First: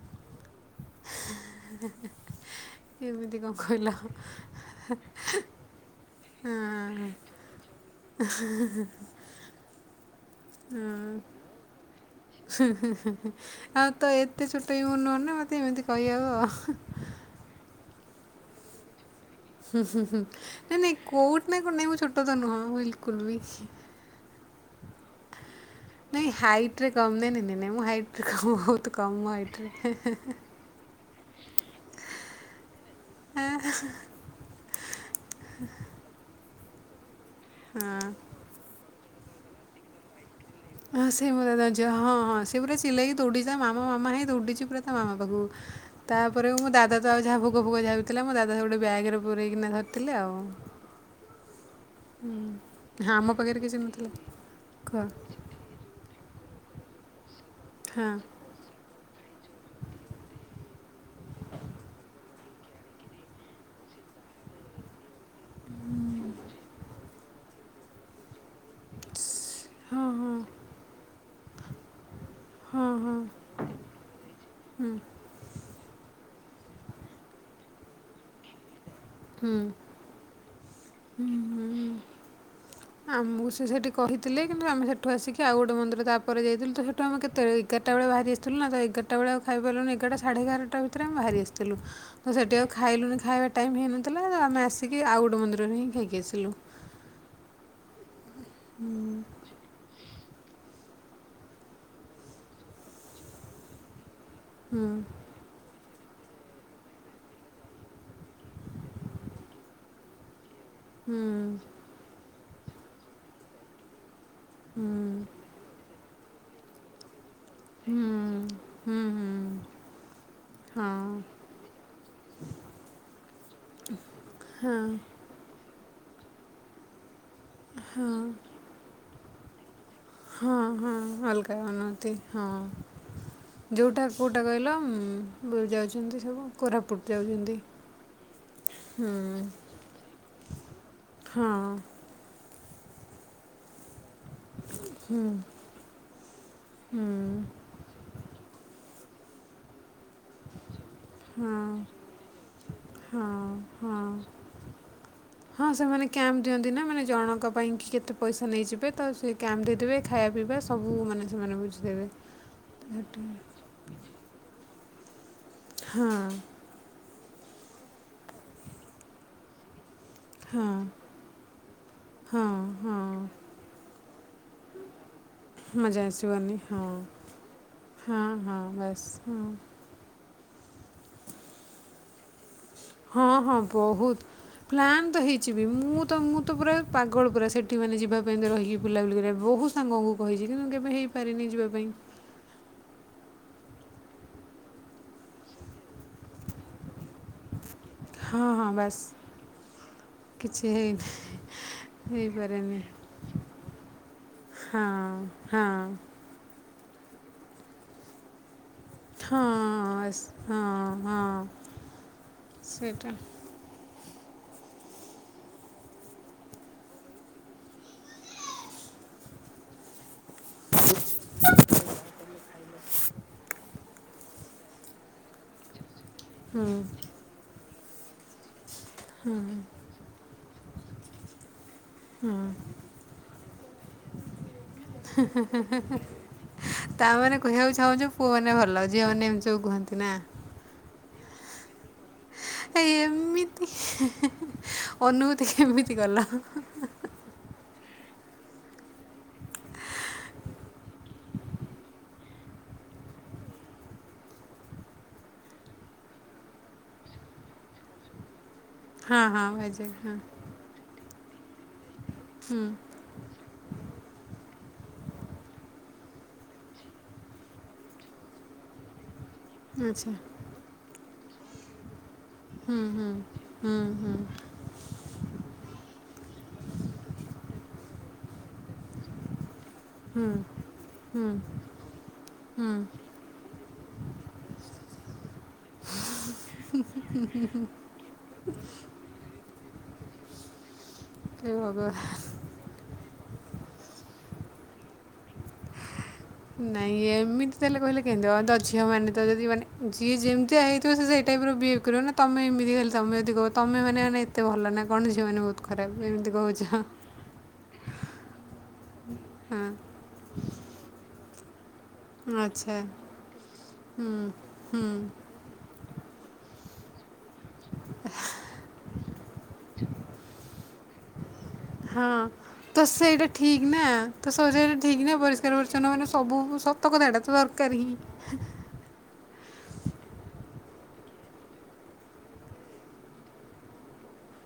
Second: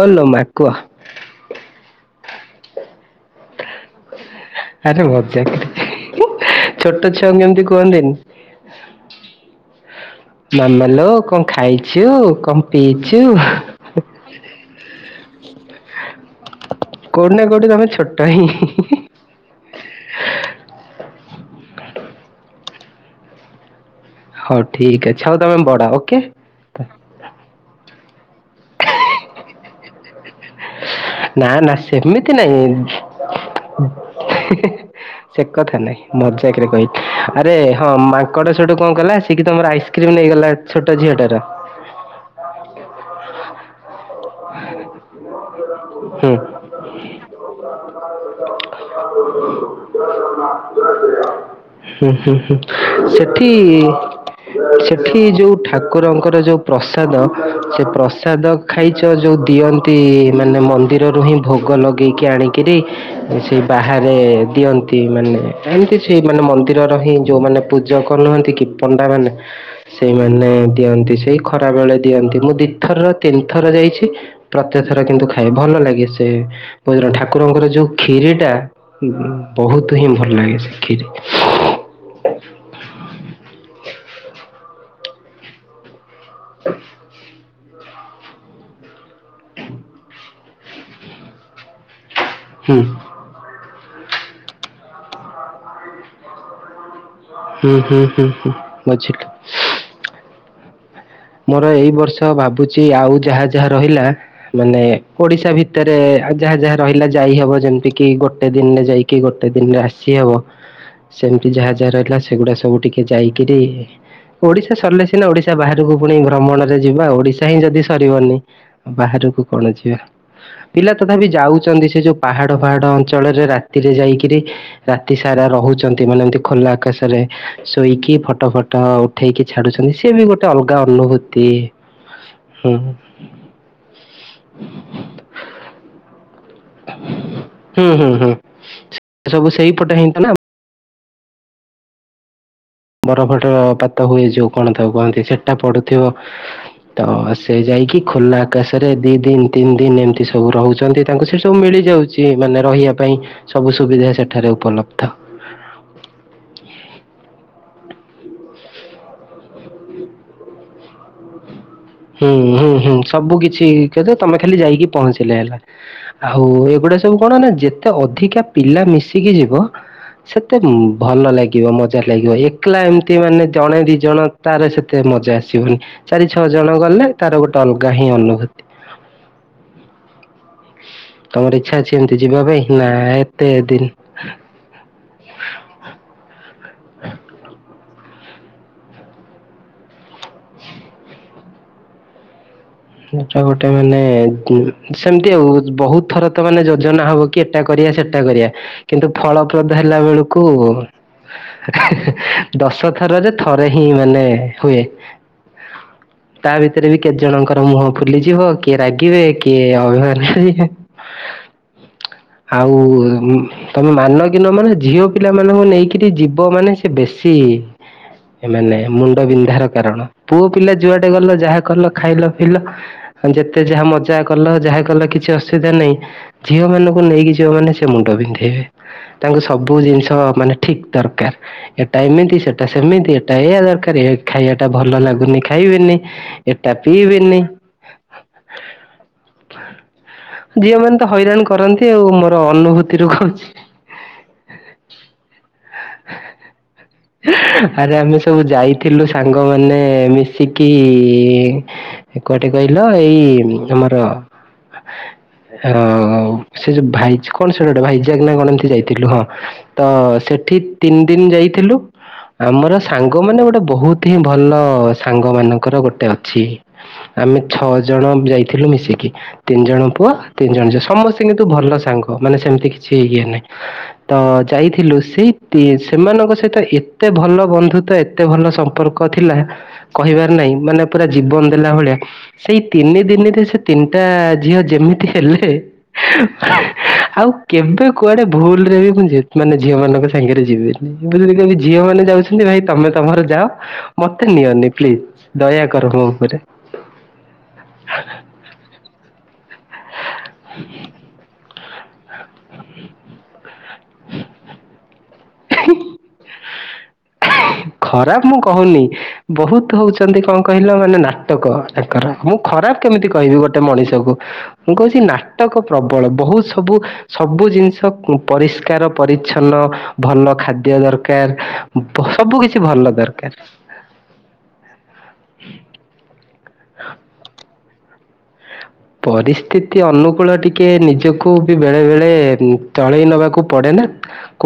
ଓଲୋ ମା କୁଅ। କେମି ଏମିତି କଣ କହିଲ ହଁ ଆରେ ମଜାକରେ ଛୋଟ ଛୁଆଙ୍କୁ ଏନତି କହନ୍ତିନି। ହ ମାମା ଲୋ କଣ ଖାଇଛୁ କଣ ପିଇଛୁ? ହଁ ତ ଏତେ ଛୁଟ ମୁ ନୁହ ନା ମତେ ଏମିତି କହିହବ ଆଉ। କୋଉଠି ନା କୋଉଠି ତମେ ଛୋଟ ହିଁ ହି। ହୁଁ ହୁଁ ହୁଁ ନାଇଁ ନାଇଁ କଉଠ ନାଇ କ ନାଇଁ ମୁଁ ଛୋଟ ତ ନୁହଁ ବିଲକୁଲ ବି। ହଉ ଠିକ୍ ଅଛ ହଉ ତମେ ବଡା ଓକେ। ହାଇଟ୍ ରେ କମ୍ ନାଇଁ ନ ନାଇ ନାଇଁ ମୁଁ ହାଇଟ୍ରେ କମ୍ ବହୁତ କମ୍ ମୋ ହାଇଟ୍ରେ ହେଁ ହେଁ। ନା ନା ସେମିତି ନାଇଁ। ସେ କଥା ନାଇଁ ମଜାକରେ କହି ଆରେ ହଁ ମା କଟ ସଟ କଣ କଲା ସି କିି ତମର ଆଇସ୍କ୍ରିମ୍ ନେଇଗଲା ଛୋଟ ହଁ ସେଇ ଝିଅଟାର ମୋ ଦା ହଁ ହଁ ସେ ପୁରା ଚିଲେଇକି ଦୌଡ଼ିଛି ମାମା ମାମା ହିଁ ଦୌଡ଼ିଛି ପୁରା ତା ମାମା ପାଖକୁ। ହୁଁ ତାପରେ ମୋ ଦାଦା ତ ଆଉ ଯାହା ଭୋକ ଫୋଗ ଯାବିଥିଲା ମୋ ଦା ସ ଗୋଟେ ବ୍ୟାଗରେ ପୁରଇକିନା ଧରିଥିଲେ ଆଉ। ହୁଁ ହୁଁ ହୁଁ ହଁ ଆମ ସେଠି ପାଖରେ କିଛି ନଥିଲା କୁହ ସେଠି ଯୋଉ ଠାକୁରଙ୍କର ଯୋଉ ପ୍ରସାଦ ସେ ହଁ ପ୍ରସାଦ ଖାଇଛ ଯେଉଁ ଦିଅନ୍ତି ମାନେ ମ ମନ୍ଦିରରୁ ହିଁ ଭୋଗ ଲଗାଇକି ଆଣିକିରି ସେ ବାହାରେ ଦିଅନ୍ତି। ମାନେ ଏମିତି ସେଇ ମାନେ ମନ୍ଦିରର ହିଁ ଯୋଉମାନେ ପୂଜକ ନୁହନ୍ତି କି ପଣ୍ଡା ମାନେ ହଁ ହଁ ସେଇମାନେ ଦିଅନ୍ତି ସେଇ ଖରା ବେଳେ ଦିଅନ୍ତି ମୁଁ ହଁ ଦିଥରର ହଁ ତିନିଥର ଯାଇଛି। ପ୍ରତେକ ଥର କିନ୍ତୁ ଖାଏ ଭଲ ଲାଗେ ସେ ଭଜ ଠାକୁରଙ୍କର ଯେଉ କ୍ଷିରିଟା ବହୁତ ହିଁ ଭଲ ଲାଗେ ସେ ଖିରି। ଆମକୁ ସେ ସେଠି କହିଥିଲେ କିନ୍ତୁ ଆମେ ସେଠୁ ଆସିକି ଆଉ ଗୋଟେ ମନ୍ଦିର ତାପରେ ଯାଇଥିଲୁ ତ ସେଠୁ ଆମେ କେତେବେଳେ ଏଗାରଟା ବେଳେ ବାହାରି ଆସିଥିଲୁ ନା ତ ଏଗାରଟା ଆଉ ଖାଇାରିଲୁ ଏଗାରଟା ସାଢ଼େ ଏଗାରଟା ଭିତରେମେ ବାହାରି ଆସିଥିଲୁ। ତ ସେଠି ଆଉ ହୁଁ ଖାଇଲୁନି ଖାଇବା ଟାଇମ୍ ହେଇନଥିଲା ଆମେ ଆସିକ ଆଉ ଗୋଟ ମନ୍ଦିରରେ ହିଁ ଖାଇକି ଆସିଲୁ। ହୁଁ ହୁଁ ହୁଁ ହୁଁ ବଝିଲି। ମୋର ଏଇ ବର୍ଷ ଭାବୁଛି ଆଉ ଯାହା ଯାହା ରହିଲା ମାନେ ଓଡ଼ିଶା ଭିତରେ ଯାହା ଯାହା ରହିଲା ଯାଇହବ ଯେମିତିକି ଗୋଟେ ଦିନରେ ଯାଇକି ଗୋଟେ ଦିନରେ ଆସିହବ। ହୁଁ ସେମିତି ଯାହା ଯାହା ରହିଲା ସେଗୁଡା ସବୁ ଟିକେ ଯାଇକିରି ଓଡିଶା ହୁଁ ସରିଲେ ସିନା ଓଡିଶା ବାହାରକୁ ପୁଣି ଭ୍ରମଣରେ ଯିବା ଓଡିଶା ଚାହିଁ ଯଦି ହୁଁ ସରିବନି ହୁଁ ହୁଁ ବାହାରକୁ କଣ ଯିବା। ପିଲା ହଁ ତଥାପି ଯାଉଛନ୍ତି ସେ ଯୋଉ ପାହାଡ ପାହାଡ ଅଞ୍ଚଳରେ ରାତିରେ ଯାଇକରି ରାତି ସାରା ରହୁଛନ୍ତି ମାନେ ଏମିତି ଖୋଲା ଆକାଶରେ ଶୋଇକି ଫଟୋ ଫଟ ଉଠେଇକି ଛାଡୁଛନ୍ତି ସେ ବି ଗୋଟେ ହଁ ଅଲଗା ହଁ ଅନୁଭୂତି ହଲଗାଇ ନତି ହଁ। ହୁଁ ଯେଉଁଟା କେଉଁଟା କହିଲ ଯାଉଛନ୍ତି ସବୁ କୋରା ପୁଟ ଦେଇାଉଛନ୍ତି ହୁଁ ହୁଁ ହୁଁ ହୁଁ। ସବୁ ସେଇପଟେ ହିଁ ତ ନା ହଁ। ବରଫର ପାତ ହୁଏ ଯୋଉ କଣ ଥାଉ କହନ୍ତି ସେଟା ପଡୁ ଥିବ ତ ହୁଁ ସେ ଯାଇକି ଖୋଲା ଆକାଶରେ ଦି ଦିନ ତିନି ଦିନ ଏମିତି ସବୁ ରହୁଛନ୍ତି ତାଙ୍କୁ ସେ ସବୁ ମିଳିଯାଉଛି ମାନେ ରହିବା ପାଇଁ ହଁ ସବୁ ହଁ ସୁବିଧା ସେଠାରେ ଉପଲବ୍ଧ। ହଁ ସେମାନେ କ୍ୟାମ୍ପ ଦିଅନ୍ତି ନା ମାନେ ଜଣଙ୍କ ପାଇଁ କି କେତେ ପଇସା ନେଇଯିବେ ତ ସେ କ୍ୟାମ୍ପ ଦେଇଦେବେ ଖାଇବା ପିଇବା ସବୁ ମାନେ ସେମାନେ ବୁଝ ହୁଁ ହୁଁ ହୁଁ ସବୁ କିଛି ତମେ ଖାଲି ଯାଇକି ପହଞ୍ଚିଲେ ହେଲା। ହଁ ଆଉ ଏଗୁଡା ସବୁ କଣ ନା ଯେତେ ଅଧିକା ପିଲା ମିଶିକି ଯିବ ସେତେ ହଁ ଭଲ ଲାଗିବ ମଜା ଲାଗିବ ହଁ ଏକଲା ହଁ ଏମତି ମାନେ ଜଣେ ଦି ଜଣ ତାର ସେତେ ମଜା ଆସିବନି ମଜା ଚାରି ଛଅ ଆସିବନି ଜଣ ହଁ ଗଲେ ତାର ଗୋଟେ ଅଲଗା ହିଁ ହଁ ହଁ ଅନୁଭୂତି। ବାସ୍ ହଁ। ତମର ଇଚ୍ଛା ଅଛି ଏମତି ଯିବା ପାଇଁ ନା ହଁ ଏତେ ହଁ ଦିନ ବହୁତ ପ୍ଲାନ୍ ତ ହେଇଛିିବି ମୁଁ ତ ମୁଁ ତ ପୁରା ପାଗଳ ପୁରା ସେଠି ମାନେ ଯିବା ପାଇଁ ତ ରହିକି ବୁଲା ବୁଲି କରିବା ବହୁତ ସାଙ୍ଗଙ୍କୁ କହିଛି କିନ୍ତୁ କେବେ ହେଇପାରିନି ଯିବା ପାଇଁ। ଟା ଗୋଟେ ମାନେ ସେମିତି ଆଉ ବହୁତ ଥର ତ ମାନେ ଯୋଜନା ହବ କି ଏଟା କରିବା ସେଟା ହଁ କରିବା ହଁ ବାସ୍ କିନ୍ତୁ ଫଳପ୍ରଦ ହେଲା ବେଳକୁ କିଛି କୁ ହେଇନି ହେଇପାରେନି ଦଶ ଥରରେ ଥରେ ହିଁ ମାନେ ହୁଏ। ହଁ ହଁ। ତା ଭିତରେ ବି କେତେ ଜଣଙ୍କର ମୁହଁ ଫୁଲିଯିବ କି କିଏ ରାଗିବେ କିଏ ହଁ ସ- ଅଭିମାନ ହଁ କରିବେ। ହଁ ଆଉ ସେଇଟା ତମେ ମାନ କି ନ ମାନ ଝିଅ ପିଲାମାନଙ୍କୁ ନେଇକିରି ଯିବ ମାନେ ସେ ବେଶୀ ମାନେ ମୁଣ୍ଡ ବିନ୍ଧାର କାରଣ ପୁଅ ପିଲା ଯୁଆଟେ ଗଲ ଯାହା କଲ ଖାଇଲ ଯେତେ ଯାହା ମଜା କଲ ଯାହା କଲ କିଛି ଅସୁବିଧା ନାହିଁ। ଝିଅ ହୁଁ ମାନଙ୍କୁ ନେଇକି ଝିଅ ମାନ ସେ ମୁଣ୍ଡ ପିନ୍ଧେଇବେ। ତାଙ୍କୁ ସବୁ ଜିନିଷ ମାନେ ଠିକ ଦରକାର ଏଟା ଏମିତି ସେଟା ସେମିତି ଏଟା ଏଇ ଦରକାର ଖାଇବାଟା ଭଲ ଲାଗୁନି ଖାଇବେନି ଏଟା ପିଇବେ ଛଛ ପୁଅ ମାନ ଭଲ ଝିଅ ମମାନେ ଏମି ସବୁ କୁହନ୍ତି ନା। ଝିଅ ମାନେ ତ ହଇରାଣ କରନ୍ତି। ଆଉ ମୋର ଅନୁଭୂତି ରୁ କହୁଛି। ହେ ହେ ହେ ଅନୁଭୂତି କେମିତି ଗଲା? [unintelligible] ଆରେ ଆମେ ସବୁ ଯାଇଥିଲୁ ସାଙ୍ଗମାନେ ମିଶିକି କୁଆଡେ କହିଲ ଏଇ ଆମର। ହ ସେ ଯୋଉ ଭାଇଚ କ'ଣ ସେଟା ଗୋଟେ ଭାଇଯାକ ନା କ'ଣ ଏତି ଯାଇ ଥିଲୁ ହଁ ତ ସେଠି ତିନି ଦିନ ଯାଇଥିଲୁ। ଆମର ହୁଁ ସାଙ୍ଗ ଗୋ ମାନେ ଗୋଟେ ବହୁତ ହିଁ ଭଲ ସାଙ୍ଗ ମାନଙ୍କର ଗୋଟେ ଅଛି। ଆମେ ଛଅ ଜଣ ଯାଇଥିଲୁ ମିଶିକି। ତିନି ଜଣ ପୁଅ ଆଚ୍ଛା ତିନି ଜଣ ଝିଅ ସମସ୍ତେ କିନ୍ତୁ ଭଲ ସାଙ୍ଗ। ମାନେ ସେମିତି ହୁଁ କିଛି ହୁଁ ଇଏ ନାଇଁ ହୁଁ ତ ହୁଁ ଯାଇଥିଲୁ। ସେ ତି ସେମାନଙ୍କ ସହିତ ଏତେ ଭଲ ବନ୍ଧୁତ ଏତେ ଭଲ ସମ୍ପର୍କ ଥିଲା। ହୁଁ କହିବାର ନାହିଁ ମାନେ ପୁରା ହୁଁ ଜୀବନ ଦେଲା ଭଳିଆ ସେଇ ହୁଁ ତିନି ଦିନିରେ ସେ ତିନିଟା ଝିଅ ଯେମିତି ହେଲେ ଆଉ କେବେ କୁଆଡେ ଭୁଲ ରେ ବି ମୁଁ ଯେ ମାନେ ଝିଅ ମାନଙ୍କ ସାଙ୍ଗରେ ଯିବିନି ବୁଝିଲେ ଏ କେବେ ଝିଅ ଭଗବାନ ମାନେ ଯାଉଚ। ଭାଇ ତମେ ତମର ଯାଅ ମତେ ନିଅନି ପ୍ଲିଜ ଦୟା କର ମୋ ଉପରେ ନାଇଁ ଏମିତି ତାହେଲେ କହିଲେ କେହିତି ଝିଅ ମାନେ ତ ଯଦି ମାନେ ଯିଏ ଯେମିତିଆ ହେଇଥିବ। ସେଇ ଟାଇପ ର ବେହେଭ କରିବା ନା ତମେ ଏମିତି ଖାଲି ତମେ ଯଦି କହ ତମେ ମାନେ ମାନେ ଏତେ ଭଲ ନା କ'ଣ ଝିଅମାନେ ବହୁତ ଖରାପ ଏମିତି କହୁଛ। ଖରାପ ମୁଁ କହୁନି ହଁ ବହୁତ ହଉଛନ୍ତି। କ'ଣ କହିଲ ମାନେ ନା ନାଟକ ତାଙ୍କର ମୁଁ ଆଚ୍ଛା। ଖରାପ କେମିତି କହିବି ଗୋଟେ ହୁଁ, ମଣିଷକୁ ମୁଁ ହୁଁ, କହୁଛି ନା ନାଟକ ପ୍ରବଳ ବହୁତ ସବୁ ସବୁ ଜିନିଷ ପରିଷ୍କାର ପରିଚ୍ଛନ୍ନ ଭଲ ଖାଦ୍ୟ ଦରକାର। ହଁ। ସବୁ କିଛି ତ ଭଲ ସେଇଟା ଦରକାର। ଠିକ୍ ନା ତ ସବୁ ଜାଗାରେ ଠିକ ନା ପରିକାର ପରିଚ୍ଛନ୍ନ ମାନେ ସବୁ ସତ କଥା ଏଇଟା ତ ଦରକାର ହିଁ। ପରିସ୍ଥିତି ଅନୁକୂଳ ଟିକେ ନିଜକୁ ବି ବେଳେ ବେଳେ ଚଳେଇ ନବାକୁ ପଡ଼େ ନା।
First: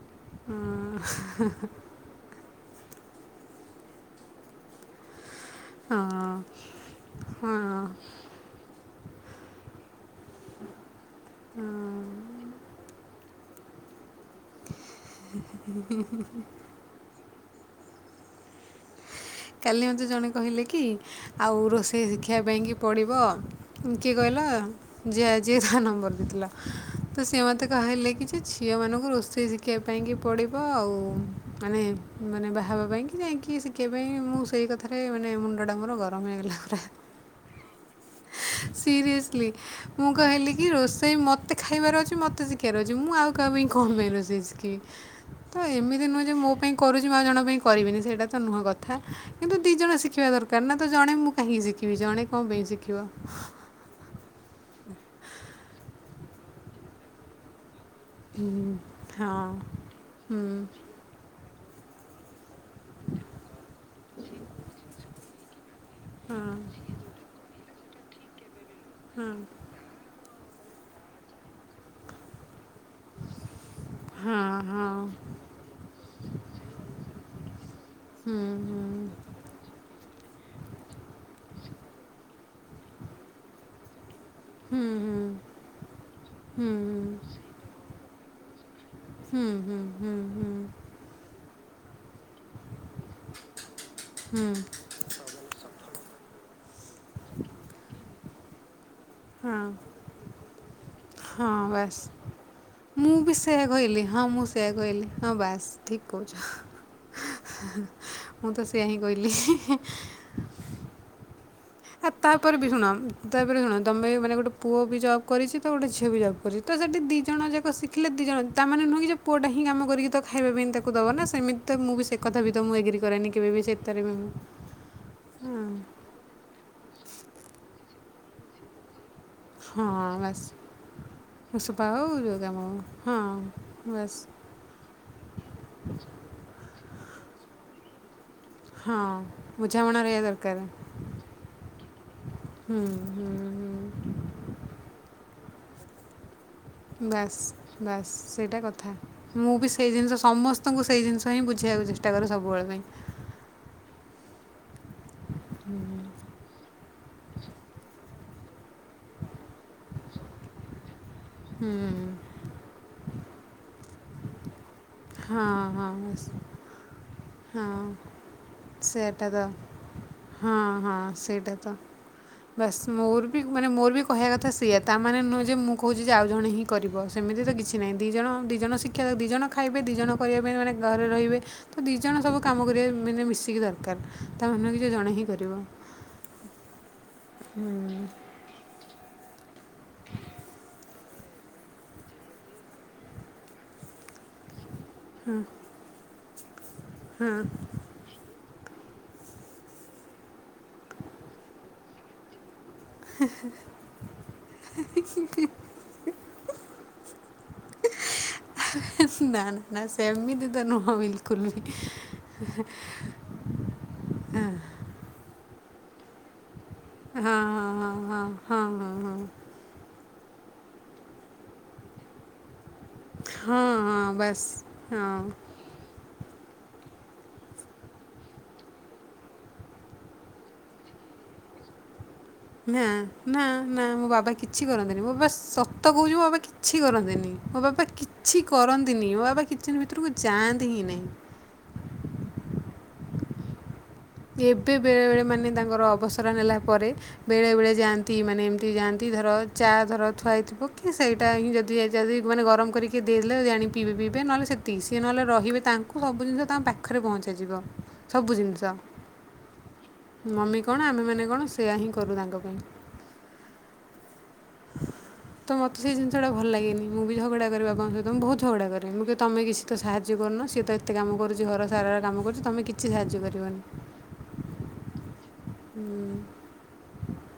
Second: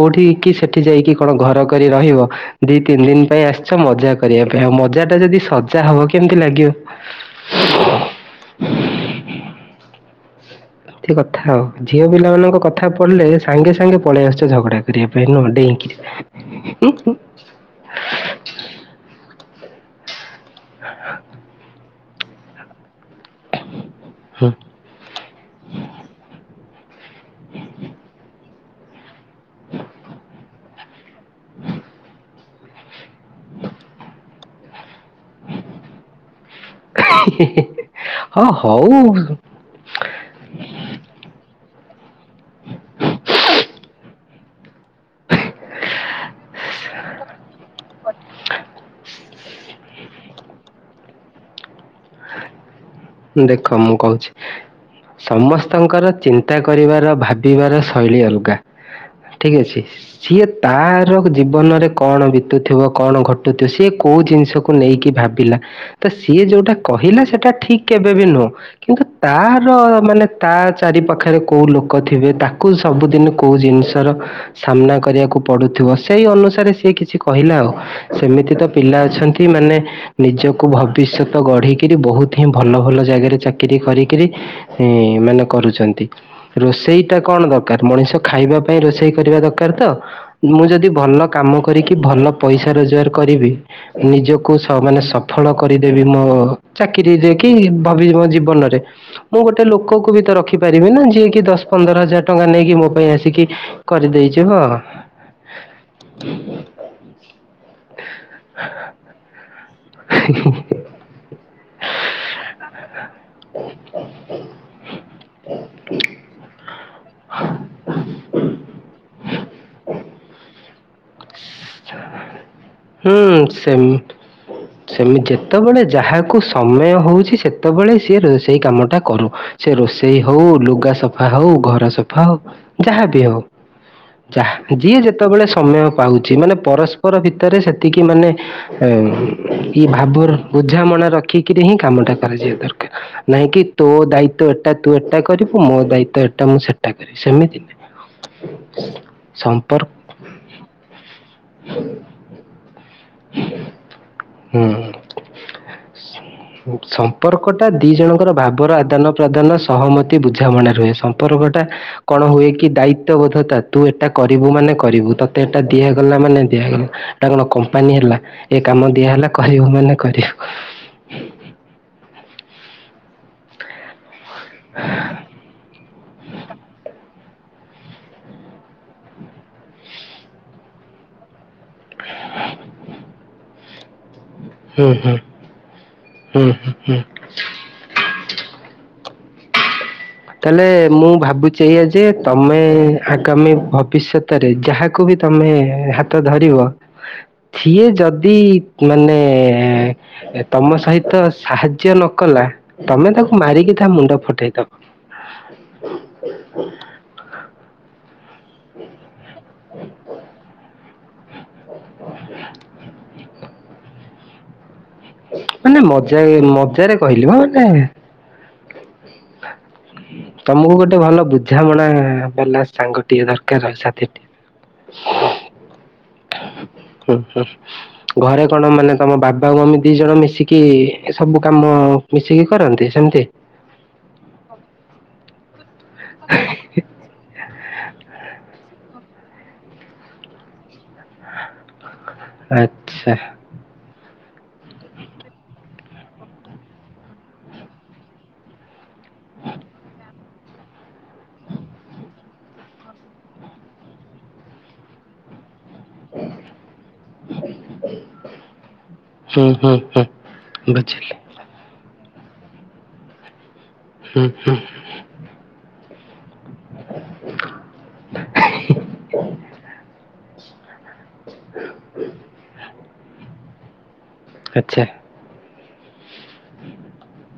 କୋଉଠି କି ହଁ, ସେଠି ଯାଇକି କ'ଣ ଘର କରି ରହିବ? ଦି ତିନି ଦିନ ପାଇଁ ଆସିଛ ମଜା କରିବା ପାଇଁ ଆଉ ମଜା ଟା ଯଦି ସଜା ହବ କେମତି ହଁ, ଲାଗିବ। ହଁ। [unintelligible] [unintelligible] ଏମିତି କଥା ଆଉ ଝିଅ ପିଲାମାନାନଙ୍କ କଥା ପଢିଲେ ସାଙ୍ଗେ ସାଙ୍ଗେ ପଳେଇ ଆସୁଛେ ଝଗଡା କରିବା ପାଇଁ ନୁହଁ। ଡେଇଁକିରି ହ [unintelligible] [unintelligible] କାଲି ମୋତେ ଜଣେ କହିଲେ କି ଆଉ ରୋଷେଇ ଶିଖିବା ପାଇଁକି। ପଡ଼ିବ କିଏ କହିଲ? ହୁଁ। ଯେ ଆଜି ତା ନମ୍ବର ଦେଇଥିଲା ତ ସିଏ ମତେ କହଲେ କିଛି [unintelligible] ଝିଅମାନଙ୍କୁ ରୋଷେଇ ଶିଖିବା ପାଇଁକି ପଡ଼ିବ ଆଉ ମାନେ ମାନେ ବାହା ହବା ପାଇଁକି। ଯାଇଥିଲି ସିକିବା ପାଇଁ ମୁଁ ସେଇ କଥା ତାପରେ ମୁଣ୍ଡଟା ମୋର ଗରମ ହେଇଗଲା ପୁରା ହଁ ହଉ ସିରିଅସ୍ଲି। ମୁଁ କହିଲି କି ରୋଷେଇ ମୋତେ ଖାଇବାର ଅଛି। ମୋତେ ଶିଖିବାର ଅଛି ମୁଁ ଆଉ କାହା ପାଇଁ କଣ ପାଇଁ ରୋଷେଇ ଶିଖିବି। ତ ଏମିତି ନୁହେଁ ଯେ ମୋ ପାଇଁ କରୁଚି ମୁଁ ଆଉ ଜଣଙ୍କ ପାଇଁ କରିବିନି ସେଇଟା ତ ନୁହଁ କଥା। ଥା କିନ୍ତୁ ଦି ଜଣ ଶିଖିବା ଦରକାର ନା ତ ଜଣେ ମୁଁ କାହିଁକି ଶିଖିବି ଜଣେ କଣ ପାଇଁ ଶିଖିବ। ଦେଖ ମୁଁ କହୁଛି ସମସ୍ତଙ୍କର ଚିନ୍ତା କରିବାର ଭା ପିବାର ଶୈଳୀ ହୁଁ, ଅଲଗା ହଁ ଠିକ ଅଛି ହୁଁ ସିଏ ତା ର ଜୀବନରେ କଣ ବି ଘଟୁଥିବ କଣ ଘଟୁଥିବ ସିଏ କୋଉଁ ଜିନିଷକୁ ନେଇକି ଭାବିଲା ତ ସିଏ ଯୋଉଁଟା କହିଲେ ସେଇଟା ଠିକ କେବେ ବି ନୁହଁ କିନ୍ତୁ ତାର ମାନେ ତା ଚାରି ପାଖରେ କୋଉଁ ଲୋକ ଥିବେ ତାକୁ ସବୁଦିନ କୋଉଁ ଜିନିଷର ହଁ ହଁ ସାମ୍ନା କରିବାକୁ ପଡୁଥିବ ସେଇ ଅନୁସାରେ ସିଏ କିଛି କହିଲା ଆଉ ହୁଁ ସେମିତି ତ ପିଲା ଅଛନ୍ତି ମାନେ ନିଜକୁ ଭବିଷ୍ୟତ ଗଢିକିରି ବହୁତ ହିଁ ଭଲ ଭଲ ଜାଗାରେ ଚାକିରି କରି କିରି ହୁଁ ଇଁ ମାନେ କରୁଚନ୍ତି ହୁଁ ହୁଁ ରୋଷେଇ ଟା କଣ ଦ କା ମଣିଷ ଖାଇବା ପାଇଁ ରୋଷେଇ କରିବା ହୁଁ ହୁଁ ହୁଁ ଦରକାର ତ ହୁଁ ହୁଁ ମୁଁ ଯଦି ଭଲ କାମ କରିକି ଭଲ ପଇସା ରୋଜଗାର କରିବି। ହୁଁ ନିଜକୁ ମାନେ ସଫଳ କରିଦେବି ମୋ ଚାକିରି କି ଭାବି ମୋ ଜୀବନରେ ମୁଁ ହଁ ଗୋଟେ ଲୋକକୁ ବି ତ ରଖିପାରିବି ନା ଯିଏକି ଦଶ ପନ୍ଦର ହଜାର ଟଙ୍କା ନେଇକି ମୋ ପାଇଁ ଆସିକି ସେୟଆ କହିଲି ହଁ ମୁଁ କରିଦେଇଯିବ ସେୟା କହିଲି ହଁ ବାସ୍ ଠିକ କହୁଚ। ମୁଁ ତ ସେୟା ହିଁ କହିଲି ହିଁ ହିଁ। [inaudible] ଆ ତାପରେ ବି ଶୁଣ ତାପରେ ଶୁଣ ତମେ ମାନେ ଗୋଟେ ପୁଅ ବି ଜବ୍ କରିଛି ତ ଗୋଟେ ଝିଅ ବି ଜବ୍ କରିଛି। ତ ସେଠି ଦିଇ ଜଣ ଯାକ ଶିଖିଲେ ଦିଇ ଜଣ ତାମାନେ ନୁହେଁ କି ଯେ ପୁଅଟା ହିଁ କାମ କରିକି ତ ଖାଇବା ପାଇଁ ତାକୁ ଦବ ନା ସେମିତି ତ ମୁଁ ବି ସେ କଥା ବି ତ ମୁଁ ଏଗ୍ରି କରେନି କେବେ ବି ସେତରେ ବି ମୁଁ ସେମିତି ଯେତେବେଳେ ଯାହାକୁ ସମୟ ହେଉଛି ସେତେବେଳେ ସିଏ ସେଇ କାମଟା କରୁ। ସେ ହଁ ରୋଷେଇ ବାସ୍ ହଉ ଲୁଗା ସଫା ହଉ ଘର ସଫା ହଉ ଯାହାବି ହଉ ହଁ ବାସ୍ ଯାହା ଯିଏ ଯେତେବେଳେ ସମୟ ପାଉଚି ମାନେ ପରସ୍ପର ଭିତରେ ସେତିକି ମାନେ ହଁ ଏଁ ଇଁ ବୁଝାମଣା ଭାବ ରହିବା ଦରକାର ବୁଝାମଣା ରଖିକିରି ହିଁ କାମ ଟା କରାଯିବା ଦରକାର। ନାଇଁ କିି ତୋ ଦାୟିତ୍ଵ ଏଟା ତୁ ଏଟା କରିବୁ ମୋ ଦାୟିତ୍ଵ ଏଟା ମୁଁ ସେଟା କରିବି ବାସ୍ ସେମିତି ନୁହେଁ। ବାସ୍ ସେଇଟା କଥା ମୁଁ ବି ସମ୍ପର୍କ ସେଇ ଜିନିଷ ସମସ୍ତେ ଙ୍କୁ ସେଇ ଜିନିଷ ହିଁ ବୁଝେଇବାକୁ ଚେଷ୍ଟା କରେ ସବୁବେଳେ ପାଇଁ। ହୁଁ। ହୁଁ। ସମ୍ପର୍କଟା ଦିଜଣଙ୍କର ଭାବର ଆଦାନ ପ୍ରଦାନ ସହମତି ବୁଝାମଣାରେ ହୁଏ ସ ସମ୍ପର୍କଟା ହୁଁ କଣ ହୁଏ କି ଦାୟିତ୍ୱବୋଧତା ତୁ ଏଟା କରିବୁ ମାନେ କରିବୁ ତତେ ହଁ ଏଟା ଦିଆ ହଁ ଗଲା ବାସ୍ ମାନେ ଦିଆଗଲା ଏଟା କଣ ହଁ କମ୍ପାନୀ ହେଲା ଏ କାମ ଦିଆ ସେଇଟା ହେଲା ତ କରିବୁ ମାନେ କରିବୁ। ହଁ ହଁ ସେଇଟା ତ ବାସ୍ ମୋର ବି ମାନେ ମୋର ବି କହିବା କଥା ସେଇଆ ତାମାନେ ନୁହେଁ ଯେ ମୁଁ କହୁଚି ଯେ ଆଉ ଜଣେ ହିଁ କରିବ। ସେମିତି ତ କିଛି ନାହିଁ ଦିଇ ଜଣ ଦିଇ ଜଣ ଶିକ୍ଷା ଦିଇ ଜଣ ଖାଇବେ ଦିଇ ଜଣ କରିବା ପାଇଁ ମାନେ ଘରେ ରହିବେ। ତ ଦୁଇ ଜଣ ସବୁ କାମ କରିବା ମାନେ ମିଶିକି ଦରକାର ତାମାନେ ନାହିଁ କି ହୁଁ ଯେ ହୁଁ। ଜଣେ ହିଁ କରିବ। ହୁଁ ହୁଁ ହୁଁ। ହୁଁ। ତାହାଲେ ମୁଁ ଭାବୁଚି ଏଇଆ ଯେ ତମେ ଆଗାମୀ ଭବିଷ୍ୟତରେ ଯାହା କୁ ବି ତମେ ହାତ ଧରିବ ସିଏ ଯଦି ଯଦି ମାନେ ତମ ସହିତ ସାହାଯ୍ୟ ନ କଲା ତମେ ତାକୁ ମାରିକି ତା ମୁଣ୍ଡ ଫଟେଇଦବ। [inaudible] ନା ନା ସେମିତି ତ ନୁହଁ ବିଲକୁଲ ବି ମାନେ ମଜା ମଜାରେ କହିଲି ହଁ ମ ମାନେ ହଁ ହଁ ହଁ ହଁ। ତମକୁ ଗୋଟେ ଭଲ ବୁଝାମଣା ବାଲା। ସାଙ୍ଗଟିଏ ହଁ ଦରକାର ଆଉ ହଁ ସାଥିଟିଏ। ବାସ୍ ହଁ ହୁଁ ହୁଁ। ଘରେ କଣ ମାନେ ତମ ବାବା ଆଉ ମମି ଦିଜଣ ମିଶିକି ସବୁ କାମ। ମିଶିକି ନା କରନ୍ତି ସେମିତି। ନା ନା ମୋ ବାବା କିଛି କରନ୍ତିନି ମୋ ବାବା ସତ କହୁଛି ମୋ ବାବା କିଛି କରନ୍ତିନି ମୋ ବାବା କି କିଛି କରନ୍ତିନି ମୋ ବାବା କିଚେନ୍ ଭିତରକୁ ଯାଆନ୍ତି ହିଁ ନାହିଁ। ଆଚ୍ଛା। ଏବେ ବେଳେବେଳେ ମାନେ ତାଙ୍କର ଅବସର ନେଲାପରେ ବେଳେବେଳେ ଯାଆନ୍ତି ମାନେ ଏମିତି ଯାଆ ତି ଧର ଚା ଧର। ଥୁଆ ହେଇଥିବ କି ସେଇଟା ହିଁ ଯଦି ଆ ଯଦି ମାନେ ଗରମ କରିକି ଦେଲେ ଆଣିକି ପିଇବେ ପିଇବେ ନହେଲେ ସେ ତିକୀ ସିଏ ନହେଲେ ରହିବେ ତାଙ୍କୁ ସବୁ ଜିନିଷ ତାଙ୍କ ପାଖରେ ପହଞ୍ଚାଯିବ ସବୁ ଜିନିଷ। ହୁଁ ହୁଁ ହୁଁ। ମମି କଣ ବୁଝିଲି। ଆମେମାନେ କଣ ସେୟା ହିଁ କରୁ ତାଙ୍କ ପାଇଁ। ହୁଁ ହୁଁ। ତ ମୋତେ ସେଇ ଜିନିଷଟା ଭଲ ଲାଗେନି ମୁଁ ବି ଝଗଡ଼ା କରେ ବାବାଙ୍କ ସହିତ ବହୁତ ଝଗଡ଼ା କରେ ମୁଁ କହେ ତମେ କିଛି ତ ସାହାଯ୍ୟ କରୁନ ସିଏ ତ ଏ କେତେ କାମ କରୁଚି ଘର ସାରାର କାମ କରୁଚି ତମେ କିଛି ସାହାଯ୍ୟ କରିବନି। ଆଚ୍ଛା। ହୁଁ। ହ [unintelligible]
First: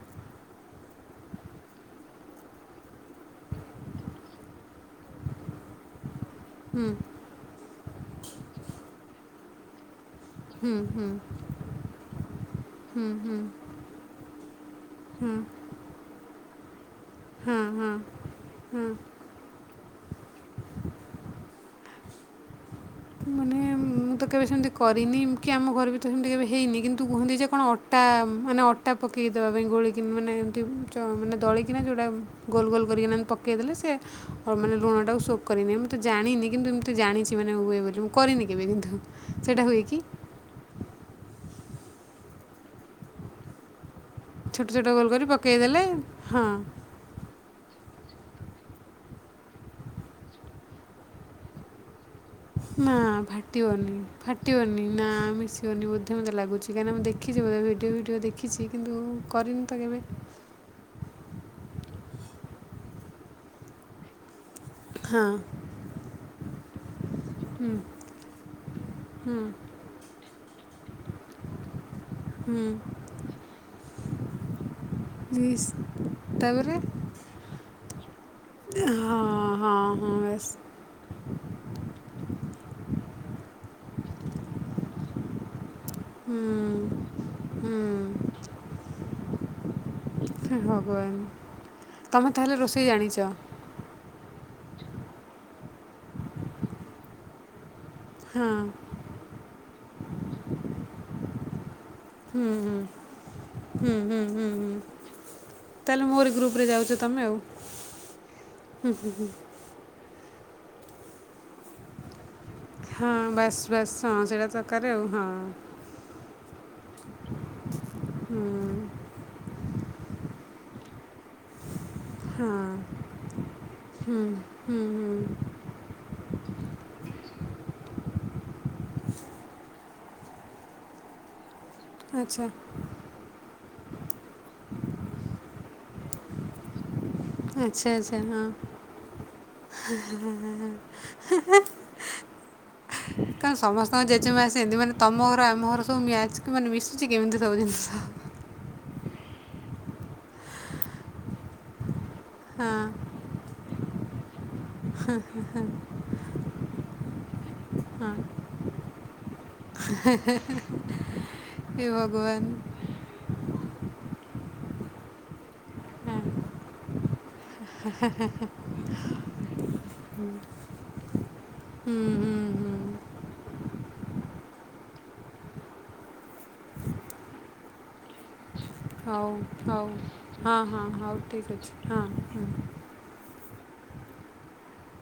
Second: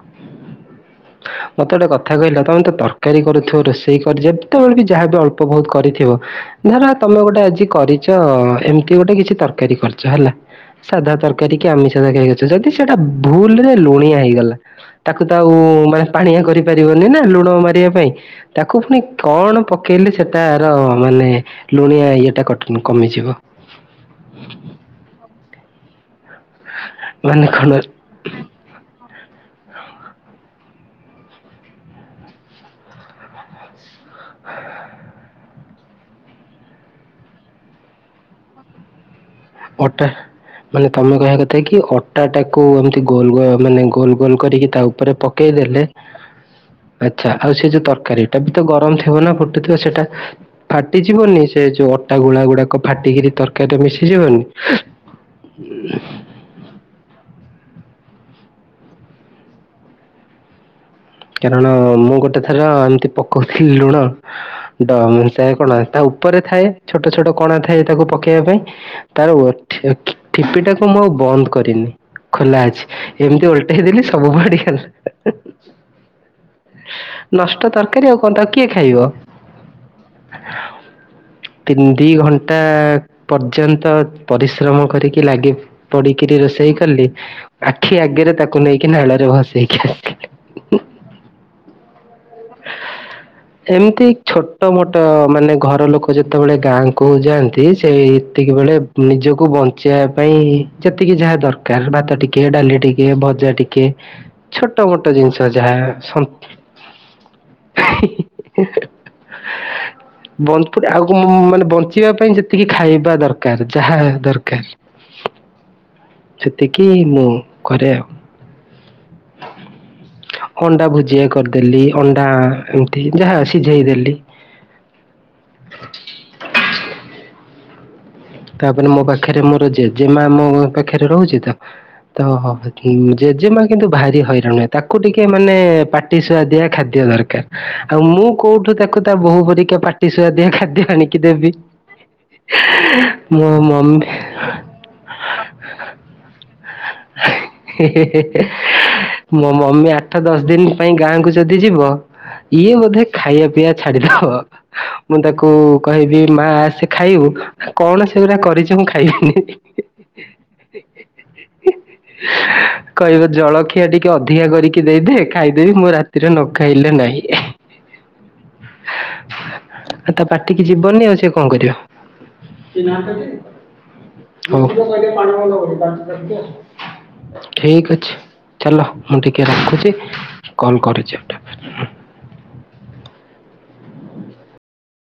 ମତେ ଗୋଟେ କ କଥା କହିଲ ତମେ ତରକାରୀ କରୁଥିବ ରୋଷେଇ କରି ଯେତେବେଳେ ବି ଯାହା ବି ଅଳ୍ପ ବହୁତ। କରିଥିବ ଧର ହୁଁ ତମେ ଗୋଟେ ଆଜି କରିଚ଼ ଏମିତି ଗୋଟେ କିଛି ତରକାରୀ କରିଛ ହେଲା। ହୁଁ ହୁଁ ସାଧା ତରକାରୀ କି ଆମିଷ ତରକାରୀ କରିଚ଼ ଯଦି ସେଇଟା ଭୁଲ ରେ ଲୁଣିଆ ହେଇଗଲା। ତାକୁ ତ ଆଉ ମାନେ ପାଣିଆ କରିପାରିବନି ନା ଲୁଣ ମାରିବା ପାଇଁ ତାକୁ ପୁଣି। କଣ ପକେଇଲେ ସେଟାର ମାନେ ଲୁଣିଆ ଇଏଟା କଟ କମିଯିବ ମାନେ ମୁଁ ତ କେବେ ସେମିତି କରିନି କି ଆମ ଘରେ ବି ତ ସେମିତି କେବେ ହେଇନି କିନ୍ତୁ କୁହନ୍ତି ଯେ କଣ ଅଟା ଉଁ ମାନେ ଅ ଅଟା ପକେଇ ଦେବା ପାଇଁ ଗୋଳେଇକି ମାନେ ଏମିତି ଉଁ ଚ ମାନେ ଦଳିକିନା ଯଉଟା ଗୋଲ ଗୋଲ କରିକିନା ଏମ ପ ପକେଇ ଦେଲେ ସିଏ ଅ ମାନେ ଲୁଣ ଟାକୁ ସୋକ କରିନିଏ ମୁଁ ତ ଜାଣିନି କିନ୍ତୁ ଏମିତି ଜାଣିଛି ମାନେ ହୁଏ ବୋ ମୁଁ କରିନି କେବେ କିନ୍ତୁ। କି ଅଟା ମାନେ ତମେ କହିବା କଥା କି ଅଟା ଟାକୁ ଏମିତି ଗୋଲ ଗୋ ମାନେ ଗୋଲ। ଗୋଲ ଛୋଟ କରିକି ତା ଛୋଟ ଗୋଲ ଉପରେ କରି ପକାଇଦେଲେ ପକେଇଦେଲେ। ହଁ ଆଚ୍ଛା ଆଉ ସେଇ ଯୋଉ ତରକାରୀ ଟା ବି ତ ଗରମ ଥିବ ନା ଫୁଟୁଥିବ ସେଇଟା। ଫାଟିଯିବନି ସେ ଯୋଉ ଅଟା ଗୁଳା ଗୁଡାକ ନା ଫାଟିକିରି ତରକାରୀରେ ମିଶିଯିବନି। ଯିବନି ବୋଧେ ମତେ ଲାଗୁଛି କାହିଁକି ନା ମୁଁ ଦେଖିଛି [unintelligible] ଭିଡ଼ିଓ ଫିଡ଼ିଓ ଦେଖିଛି କିନ୍ତୁ କରିନି ତ କେବେ। କାରଣ ମୁଁ ଗୋଟେ ଥର ଏମିତି ପକଉଥିଲି ଲୁଣ। ଡ ହଁ ଥାଏ କଣ ତା ଉପରେ ଥାଏ ଛୋଟ ଛୋଟ କଣା ଥାଏ ତାକୁ ପକେଇବା ପାଇଁ ହୁଁ ତାର ଉ ଠେକି ଠିପି ଟାକୁ ମୁଁ ଆଉ ବନ୍ଦ କରିନି ଖୋଲା ଅଛି ହୁଁ ଏମିତି ଓଲଟେଇ ଦେଲି ସବୁ ପଡିଗଲା ହେ ହେ। ଇସ୍। ତାପରେ। ନଷ୍ଟ ତରକାରୀ ଆଉ କଣ ତାକୁ କିଏ ଖାଇବ? ହଁ ହଁ ହଁ ବାସ୍ ତିନ ଦି ଘଣ୍ଟା ପର୍ଯ୍ୟନ୍ତ ପରିଶ୍ରମ କରିକି ଲାଗି। ପଡିକିରି ହୁଁ ରୋଷେଇ କଲି ହୁଁ ଆଖି ଆଗରେ ତାକୁ ନେଇକି ନାଳରେ ଭସେଇକି ଆଇଲି। ହେ ଭଗବାନ୍ ତମେ ତାହେଲେ ରୋଷେଇ ଜାଣିଚ଼। ଏମିତି ଛୋଟ ମୋଟ ମାନେ ଘର ଲୋକ ଯେତେବେଳେ ଗାଁ କୁ ଯାଆ ନ୍ତି ହଁ ସେତିକି ବେଳେ ଉଁ ନିଜକୁ ବଞ୍ଚେଇବା ପାଇଁ ଯେତିକି ଯାହା ଦରକାର ଭାତ ଟିକେ ଡାଲି ଟିକେ ଭଜା ଟିକେ ହୁଁ ହୁଁ ହୁଁ ହୁଁ ଛୋଟ ମୋଟ ଜିନିଷ ଯାହା ତାହେଲେ ସନ। ମୋରି ଗ୍ରୁପରେ ଯାଉଛ ତମେ ଆଉ ହେ ହେ ହେ ହେ ହେ ହେ ବନଫୁଟା ଆଉ ମୁଁ ମୁଁ ମାନେ ବଞ୍ଚିବା ପାଇଁ ଯେ ଟିକେ ହଁ ଖାଇବା ବାସ୍ ଦରକାର ବାସ୍ ଯାହା ହଁ ସେଇଟା ଦରକାର। ଆଉ ହଁ ସେତିକି ମୁଁ କରେ ଆଉ। ହୁଁ। ଅଣ୍ଡା ଭୁଜିଆ କରିଦେଲି। ଅଣ୍ଡା ହଁ ଏମିତି ଯାହା ସିଝେଇ ଦେଲି ହୁଁ ହୁଁ ହୁଁ। ତାପରେ ମୋ ପାଖରେ ମୋର ଜେଜେମା ମୋ ପାଖରେ ରହୁଚି ତ ତ ଆଚ୍ଛା ହି ଜେଜେମା କିନ୍ତୁ ଭାରି ହଇରାଣ ହୁଏ। ତାକୁ ଟିକେ ମାନେ ପାଟି ଶୁଆଦିଆ ଖାଦ୍ୟ ଦର ଆଚ୍ଛା ଆଉ ଆଚ୍ଛା ମୁଁ ହଁ କୋଉଠୁ ତାକୁ ତା ବୋହୂ ପରିକା ପାଟି ସୁୁଆଦିଆ ଖାଦ୍ୟ ଆଣିକି ଦେବି? [inaudible] କାରଣ ମମି ସମସ୍ତଙ୍କ ଜେଜେମା ସେମିତି। ମାନେ ତମ ଘର ଆମ ଘର ସବୁ ମ୍ୟାଚ୍ କି ମାନେ ମିଶୁଚି କେମିତି ସବୁ ଜିନିଷ। ମୋ ମମି ଆଠ ଦଶ ଦିନ ପାଇଁ ଗାଁକୁ ଯଦି ଯିବ ଇଏ ବୋଧେ ହଁ ଖାଇବା ପିଇବା ଛାଡିଦବ। ମୁଁ ତାକୁ କହିବି ମା ଆସେ ଖାଇବୁ। କଣ ସେ ସେଗୁରା କରିଚ ମୁଁ ଖାଇବିନି। ଏ ଭଗବାନ କହିବ ଜଳଖିଆ ଟିକେ ଅଧିକା କରିକି ଦେଇଦେ ଖାଇଦେବି ମୁଁ ହଁ। ରାତିରେ ନ ଖାଇଲେ ନାହିଁ। ହୁଁ ଆଉ ତା ପାଟିକି ହୁଁ। ହୋଉ। ଠିକ୍ ଅଛି ଚାଲ ମୁଁ ହଉ ଟିକେ ହଉ ରଖୁଚି। ହଁ କଲ ହଁ ହଉ କରୁଚି ଠିକ୍ ଅଛି ଏପଟେ। ହଁ ହୁଁ